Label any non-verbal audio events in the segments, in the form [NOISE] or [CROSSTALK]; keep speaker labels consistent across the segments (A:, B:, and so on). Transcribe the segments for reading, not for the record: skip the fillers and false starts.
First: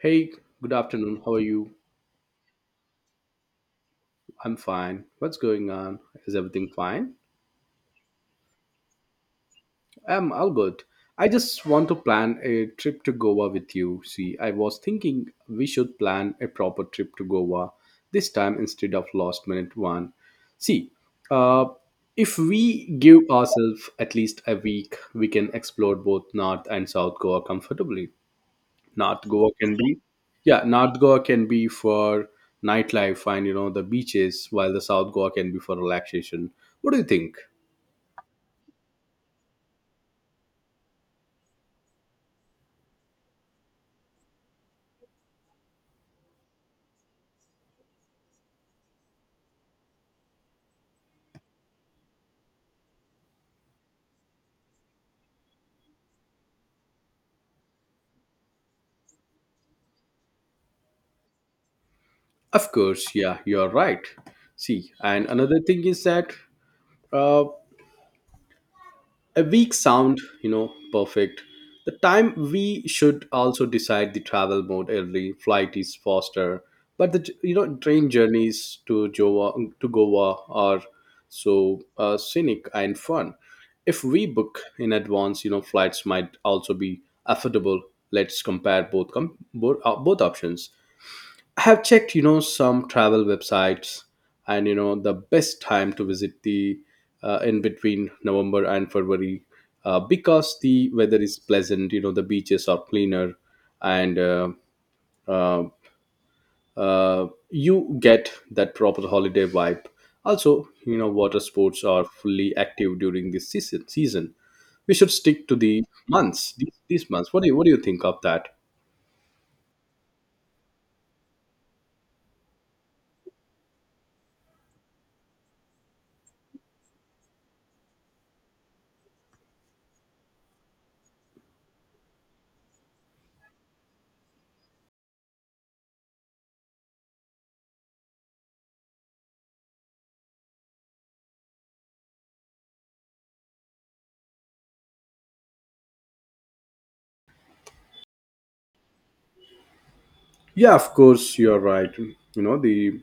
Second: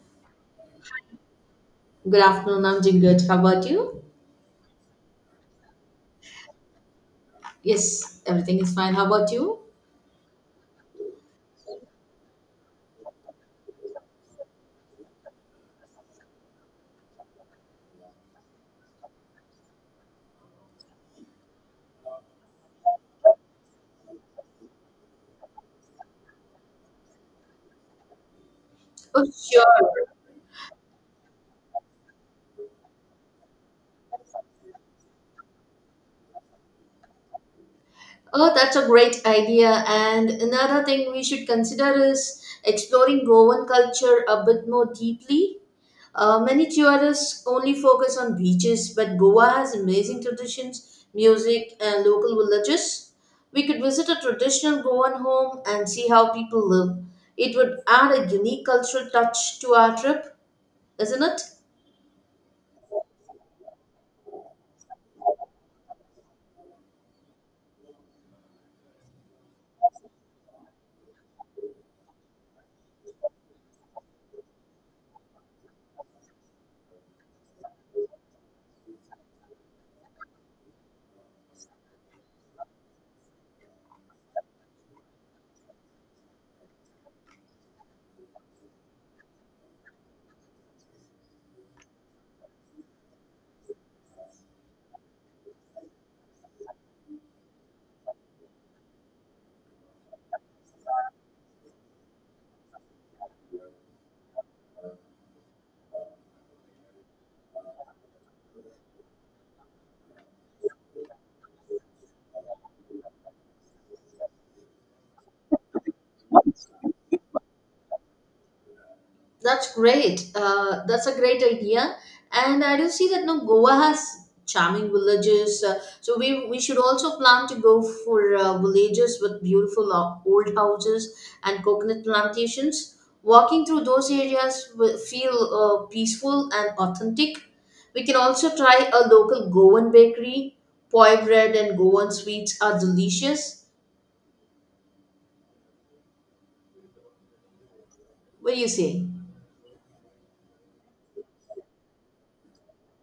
A: Hey, good afternoon. How are you?
B: Good afternoon, I'm Jingrit. How about you?
A: I'm fine. What's going on? Is everything fine?
B: Yes, everything is fine. How about you?
A: I'm all good. I just want to plan a trip to Goa with you. See, I was thinking we should plan a proper trip to Goa this time instead of last minute one. See, uh, if we give ourselves at least a week, we can explore both North and South Goa comfortably.
B: Oh,
A: North Goa can
B: sure.
A: be, yeah, North Goa can be for nightlife and the beaches, while the South Goa can be for relaxation. What do you think?
B: Oh, that's a great idea. And another thing we should consider is exploring Goan culture a bit more deeply. Many tourists only focus on beaches, but Goa has amazing traditions, music, and local villages. We could visit a traditional Goan home and see how people live. It would add a unique cultural touch to our trip, isn't it?
A: Of course, yeah, you're right. See, and another thing is that uh, a week sound perfect. The time we should also decide the travel mode. Early flight is faster, but the train journeys to Goa are so scenic and fun. If we book in advance, flights might also be affordable. Let's compare both options. I have checked, some travel websites, and the best time to visit the in between November and February, because the weather is pleasant. The beaches are cleaner, and uh, you get that proper holiday vibe. Also, water sports are fully active during this season. We should stick to the months. These months. What do you think of that?
B: That's great. That's a great idea. And I do see that no Goa has charming villages. So we should also plan to go for villages with beautiful old houses and coconut plantations. Walking through those areas will feel peaceful and authentic. We can also try a local Goan bakery. Poi bread and Goan sweets are delicious. What do you say?
A: Yeah, of course, you're right. You know the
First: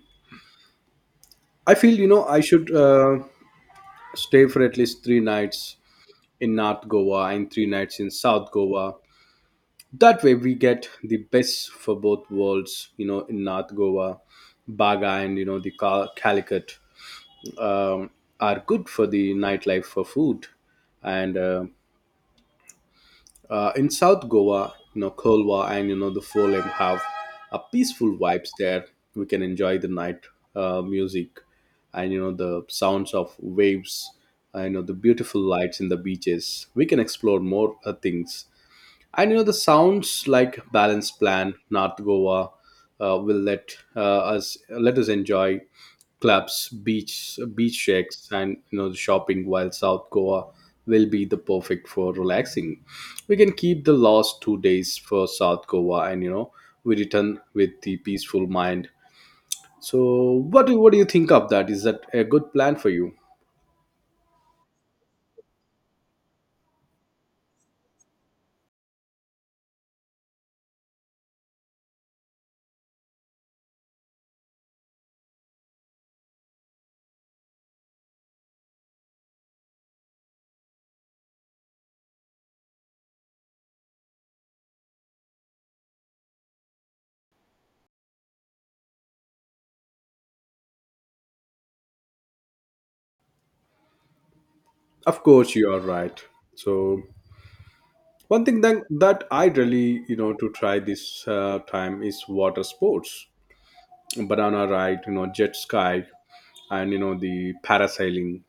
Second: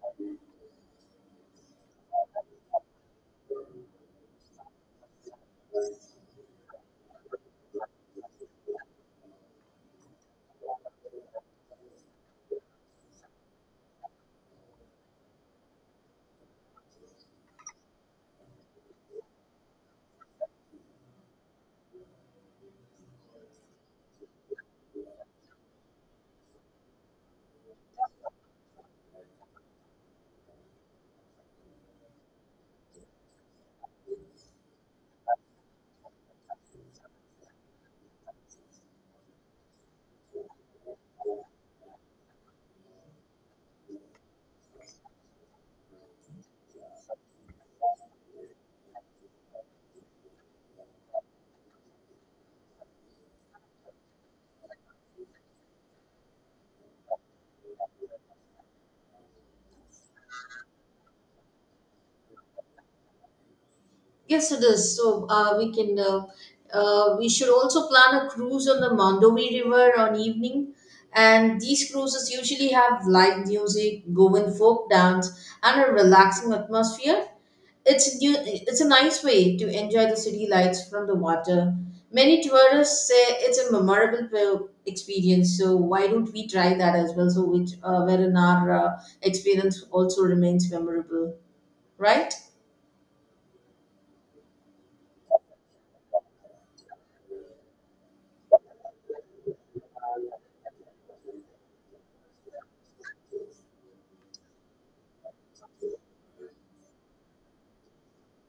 A: I feel I should stay for at least 3 nights in North Goa and 3 nights in South Goa. That way we get the best for both worlds. In North Goa, Baga and the Calicut um, are good for the nightlife, for food, and in South Goa, Kolwa and the Folem have a peaceful vibes there. We can enjoy the night music and the sounds of waves. And the beautiful lights in the beaches. We can explore more things, and the sounds like balanced plan. North Goa will let us enjoy clubs, beach shacks, and the shopping. While South Goa will be the perfect for relaxing. We can keep the last 2 days for South Goa, and we return with the peaceful mind. So, what do you think of that? Is that a good plan for you?
B: Yes, it is. So we should also plan a cruise on the Mandovi River on evening, and these cruises usually have live music, Goan folk dance, and a relaxing atmosphere. It's new, it's a nice way to enjoy the city lights from the water. Many tourists say it's a memorable experience. So why don't we try that as well? So which wherein our experience also remains memorable, right?
A: Of course, you are right. So, one thing that I really, to try this time is water sports, banana ride, jet ski, and the parasailing.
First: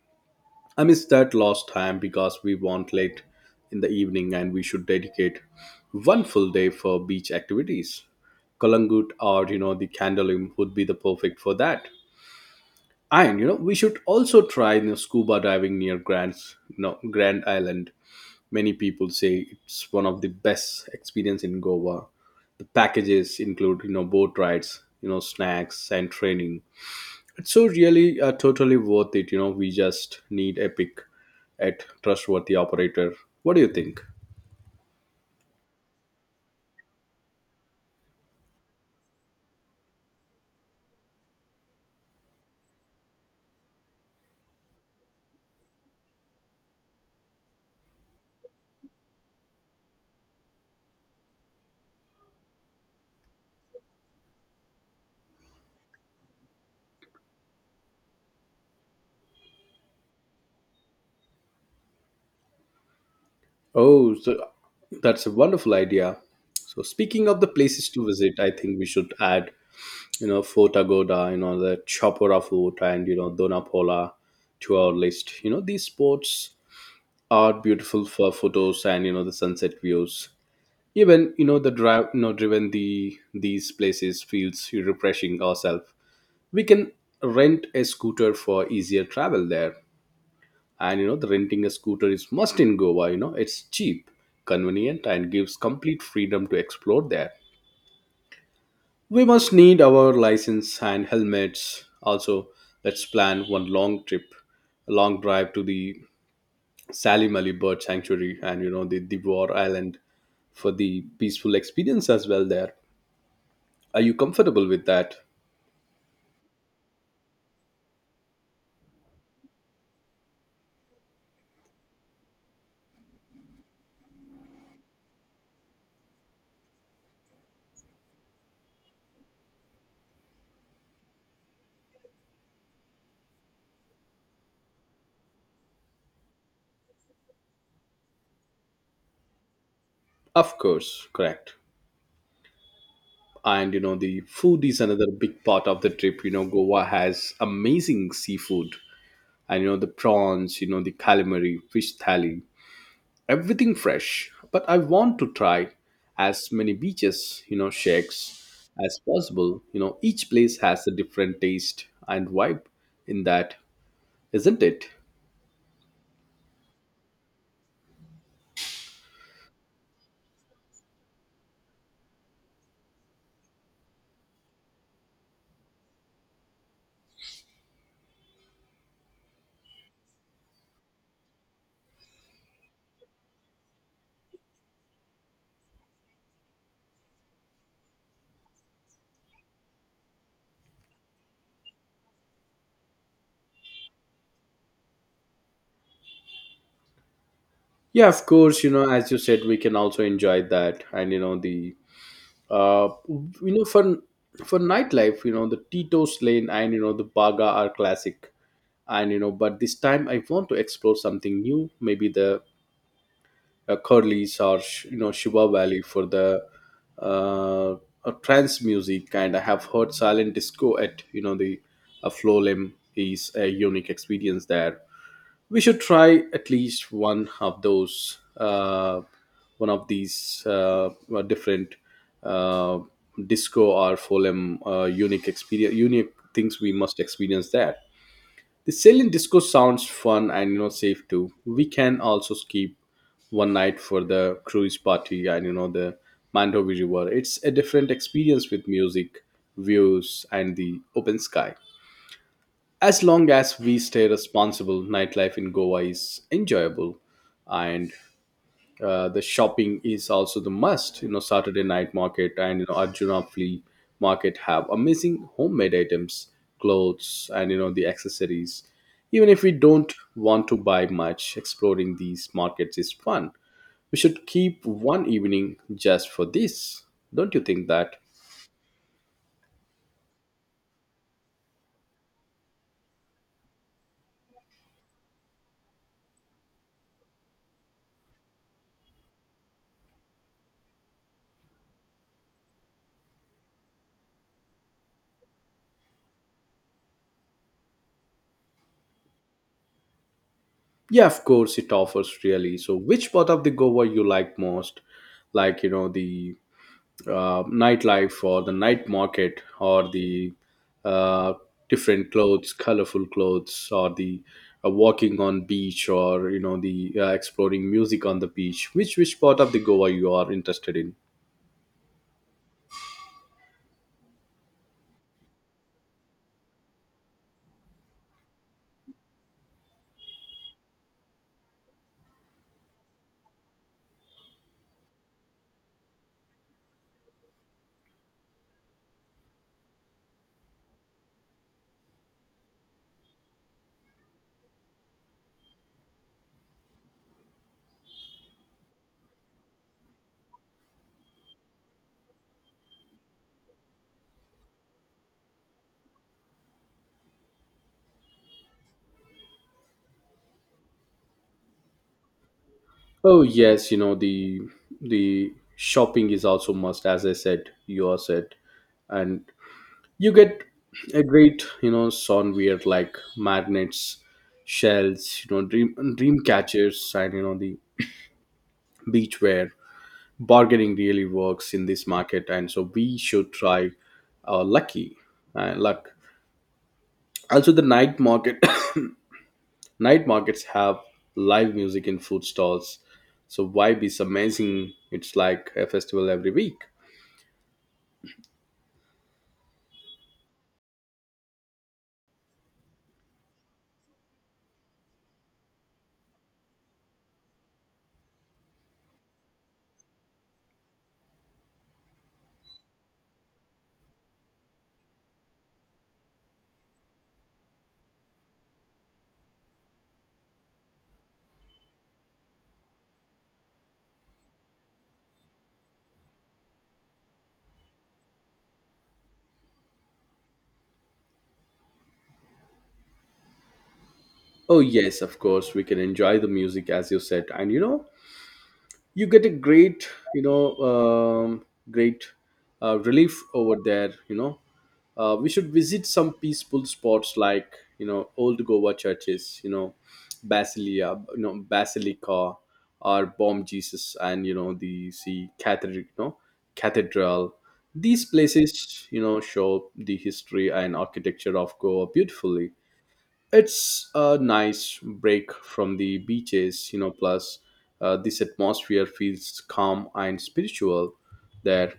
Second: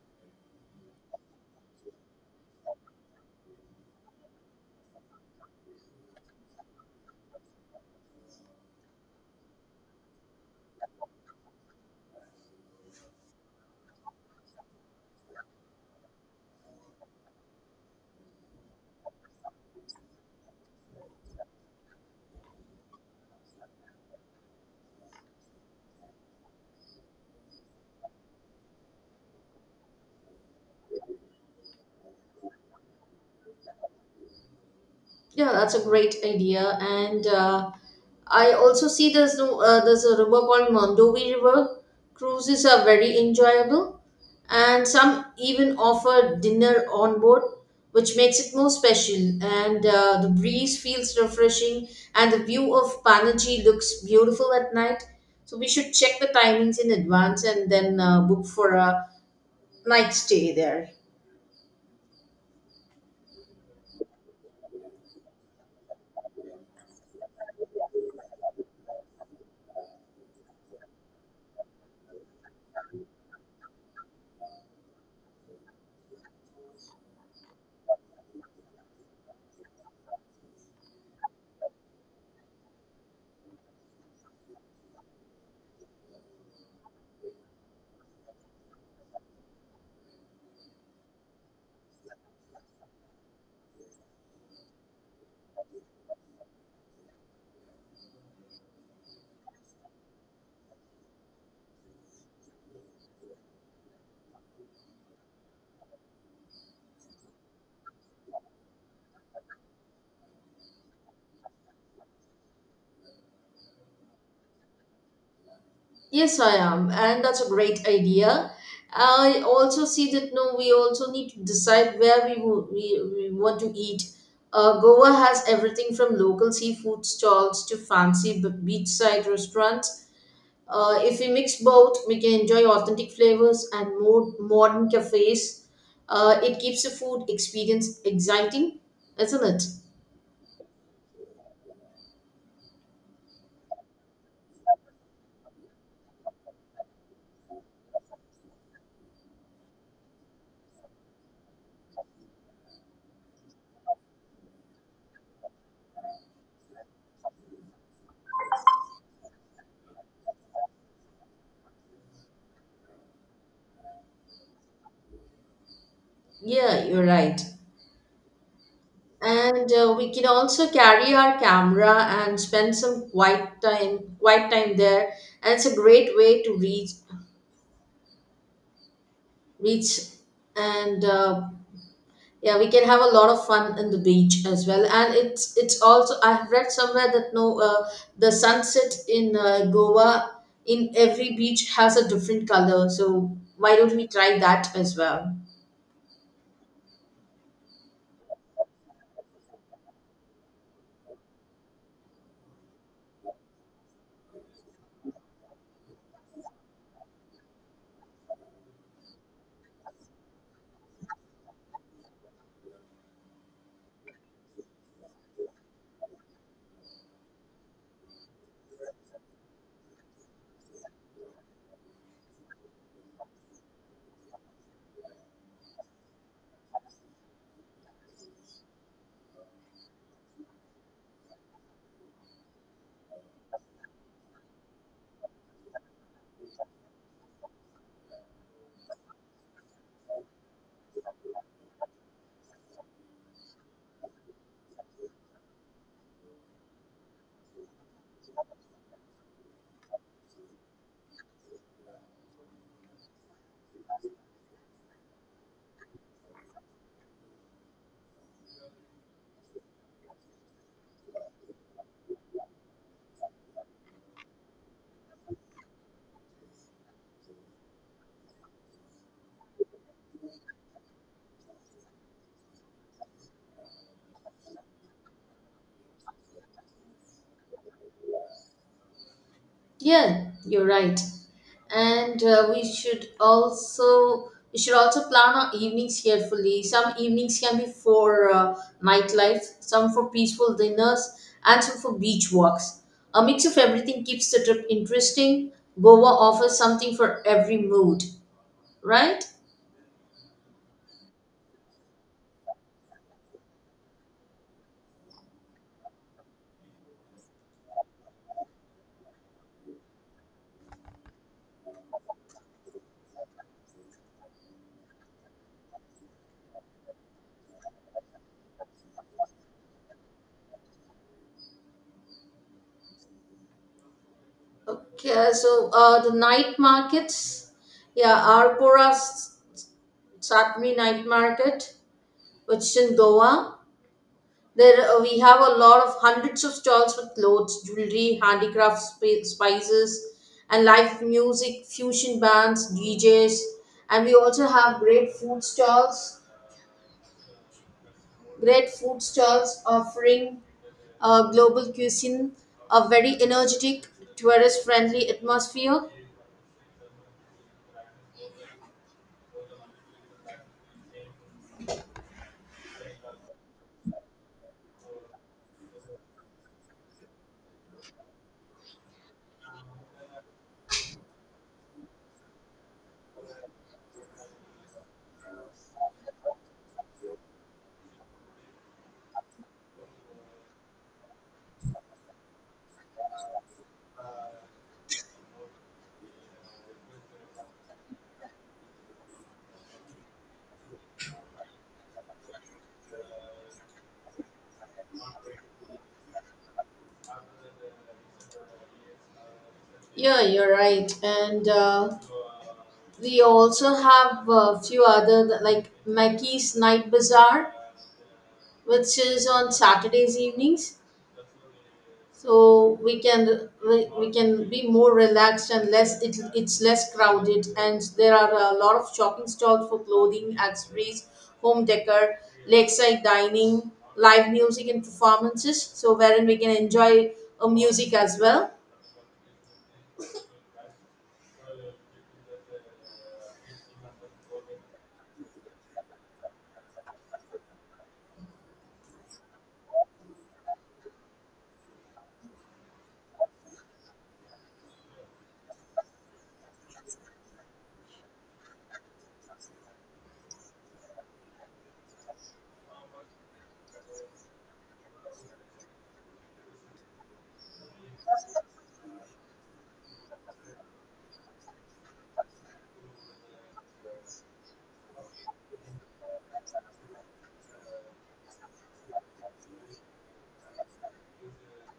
A: I missed that last time because we went late in the evening, and we should dedicate one full day for beach activities. Kalangut or the Candolim would be the perfect for that. And we should also try, scuba diving near Grand Island. Many people say it's one of the best experience in Goa. The packages include, boat rides, snacks and training. It's so really totally worth it. We just need a pick at trustworthy operator. What do you think?
B: Yeah, that's a great idea. And I also see there's no, there's a river called Mondovi River. Cruises are very enjoyable, and some even offer dinner on board, which makes it more special. And the breeze feels refreshing, and the view of Panaji looks beautiful at night. So we should check the timings in advance and then book for a night stay there.
A: Oh, so that's a wonderful idea. So speaking of the places to visit, I think we should add, Fort Agoda, the Chapora Fort, and Donapola to our list. These sports are beautiful for photos, and the sunset views. Even the drive, driven these places feels refreshing ourselves. We can rent a scooter for easier travel there. And the renting a scooter is must in Goa. It's cheap, convenient, and gives complete freedom to explore there. We must need our license and helmets also. Let's plan one long trip, a long drive to the Salim Ali Bird Sanctuary and the Dibwar Island for the peaceful experience as well there. Are you comfortable with that?
B: Yes, I am, and that's a great idea. I also see that no, we also need to decide where we want to eat. Goa has everything from local seafood stalls to fancy beachside restaurants. If we mix both, we can enjoy authentic flavors and more modern cafes. It keeps the food experience exciting, isn't it?
A: Of course, correct. And the food is another big part of the trip. Goa has amazing seafood and the prawns, the calamari, fish thali, everything fresh. But I want to try as many beaches, shacks as possible. Each place has a different taste and vibe in that, isn't it?
B: Yeah, you're right. And we can also carry our camera and spend some quiet time there, and it's a great way to reach. And yeah, we can have a lot of fun in the beach as well, and it's also I've read somewhere that no, the sunset in Goa in every beach has a different color, so why don't we try that as well?
A: Yeah, of course, as you said, we can also enjoy that. And the uh you know for for nightlife, the Tito's Lane and the Baga are classic. But this time I want to explore something new, maybe the Curly's or Shiva Valley for the uh, trance music. And I have heard silent disco at the Flow Limb is a unique experience there. We should try at least one of these different uh, disco or folem unique things we must experience there. The salient disco sounds fun and safe too. We can also skip one night for the cruise party and the Mandovi River. It's a different experience with music, views, and the open sky. As long as we stay responsible, nightlife in Goa is enjoyable, and the shopping is also the must. Saturday night market and Arjuna flea market have amazing homemade items, clothes, and the accessories. Even if we don't want to buy much, exploring these markets is fun. We should keep one evening just for this. Don't you think that?
B: Yeah, you're right. And we should also plan our evenings carefully. Some evenings can be for nightlife, some for peaceful dinners, and some for beach walks. A mix of everything keeps the trip interesting. Goa offers something for every mood, right?
A: Yeah, of course it offers really. So, which part of the Goa you like most? Like the nightlife, or the night market, or the uh, different clothes, colorful clothes, or the walking on beach, or the exploring music on the beach. Which part of the Goa you are interested in?
B: Okay, the night markets, yeah, Arpora Satmi Night Market, which is in Goa. There we have a lot of hundreds of stalls with clothes, jewelry, handicrafts, spices, and live music, fusion bands, DJs, and we also have great food stalls. Great food stalls offering global cuisine, a very energetic, tourist-friendly atmosphere.
A: Oh yes, the shopping is also must, as I said, you are said, and you get a great, soundware like magnets, shells, dream catchers, and the beachware. Bargaining really works in this market, and so we should try our luck. Also, the night market [COUGHS] night markets have live music in food stalls. So vibe is amazing. It's like a festival every week.
B: Yeah, you're right. And we also have a few other like Mackey's Night Bazaar, which is on Saturdays evenings. So we can be more relaxed and less, it's less crowded, and there are a lot of shopping stalls for clothing, accessories, home decor, lakeside dining, live music, and performances, so wherein we can enjoy a music as well.
A: Oh yes, of course we can enjoy the music as you said, and you get a great, you know um, great relief over there. We should visit some peaceful spots like old Goa churches, basilia basilica or Bom Jesus, and the see cathedral, cathedral these places show the history and architecture of Goa beautifully. It's a nice break from the beaches, plus this atmosphere feels calm and spiritual. That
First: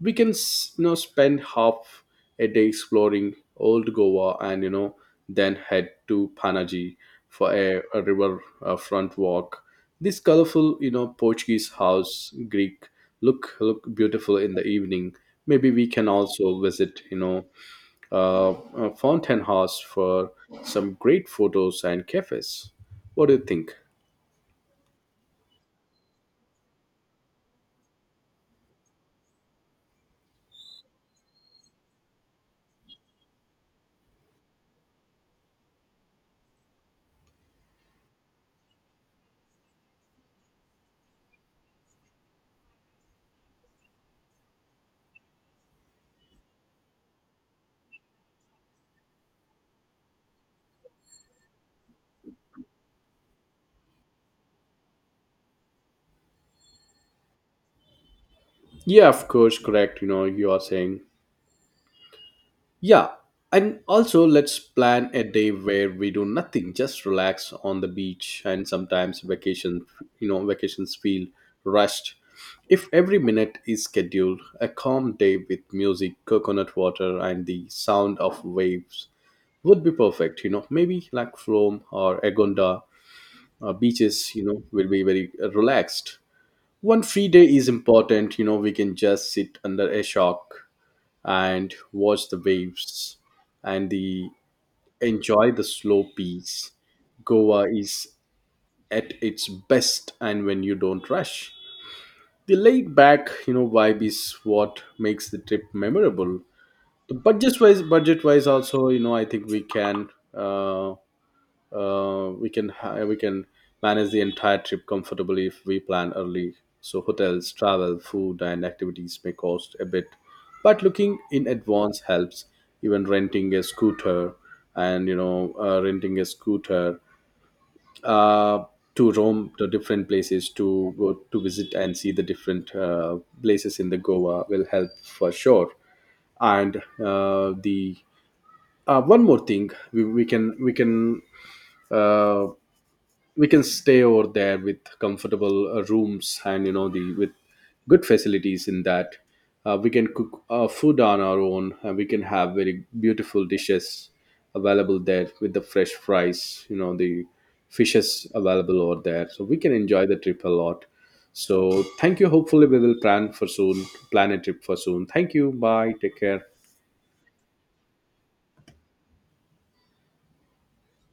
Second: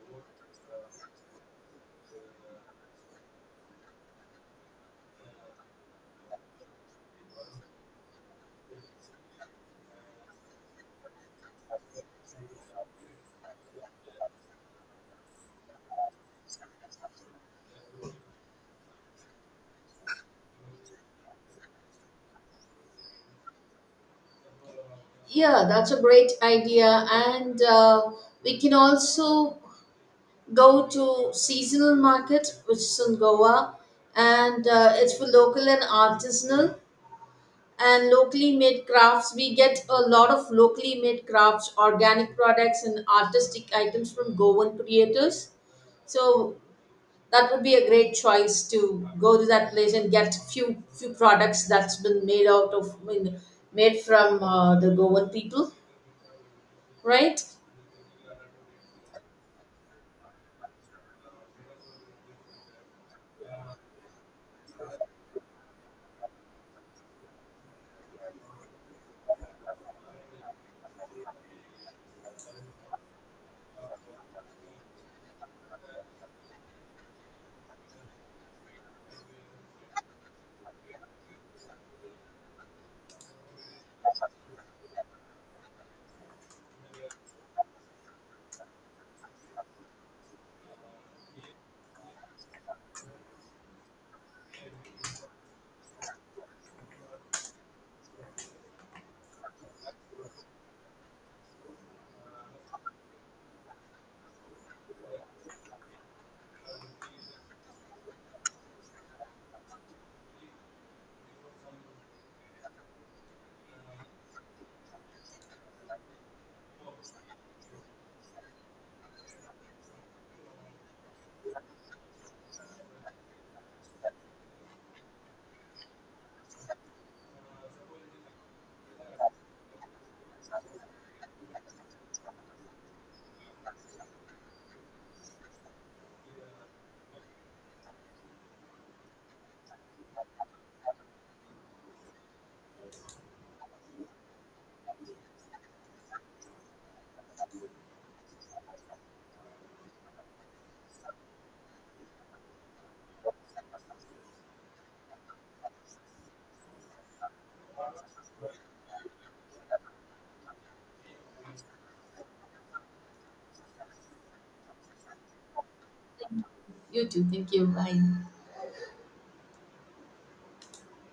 A: we can, spend half a day exploring old Goa, and then head to Panaji for a river front walk. This colorful, Portuguese house, Greek, look beautiful in the evening. Maybe we can also visit, Fountain House for some great photos and cafes. What do you think?
B: Yeah, that's a great idea. And we can also go to seasonal market, which is in Goa. And it's for local and artisanal and locally made crafts. We get a lot of locally made crafts, organic products, and artistic items from Goan creators. So that would be a great choice, to go to that place and get few products that's been made out of, I mean, made from the Goan people, right?
A: Yeah, of course, correct. You are saying, yeah. And also, let's plan a day where we do nothing, just relax on the beach. And sometimes vacations feel rushed. If every minute is scheduled, a calm day with music, coconut water, and the sound of waves would be perfect. Maybe like Flom or Agonda beaches will be very relaxed. One free day is important. We can just sit under a shock and watch the waves and the enjoy the slow peace. Goa is at its best, and when you don't rush, the laid back vibe is what makes the trip memorable. The budget wise Budget wise also, I think we can uh, we can manage the entire trip comfortably if we plan early. So hotels, travel, food, and activities may cost a bit, but looking in advance helps. Even renting a scooter, and renting a scooter uh, to roam the different places to go to visit, and see the different places in the Goa will help for sure. And the one more thing, uh, we can stay over there with comfortable rooms and the with good facilities in that. We can cook food on our own, and we can have very beautiful dishes available there with the fresh fries, the fishes available over there, so we can enjoy the trip a lot. So thank you, hopefully we will plan a trip for soon. Thank you, bye, take care.
B: You too, thank you, bye.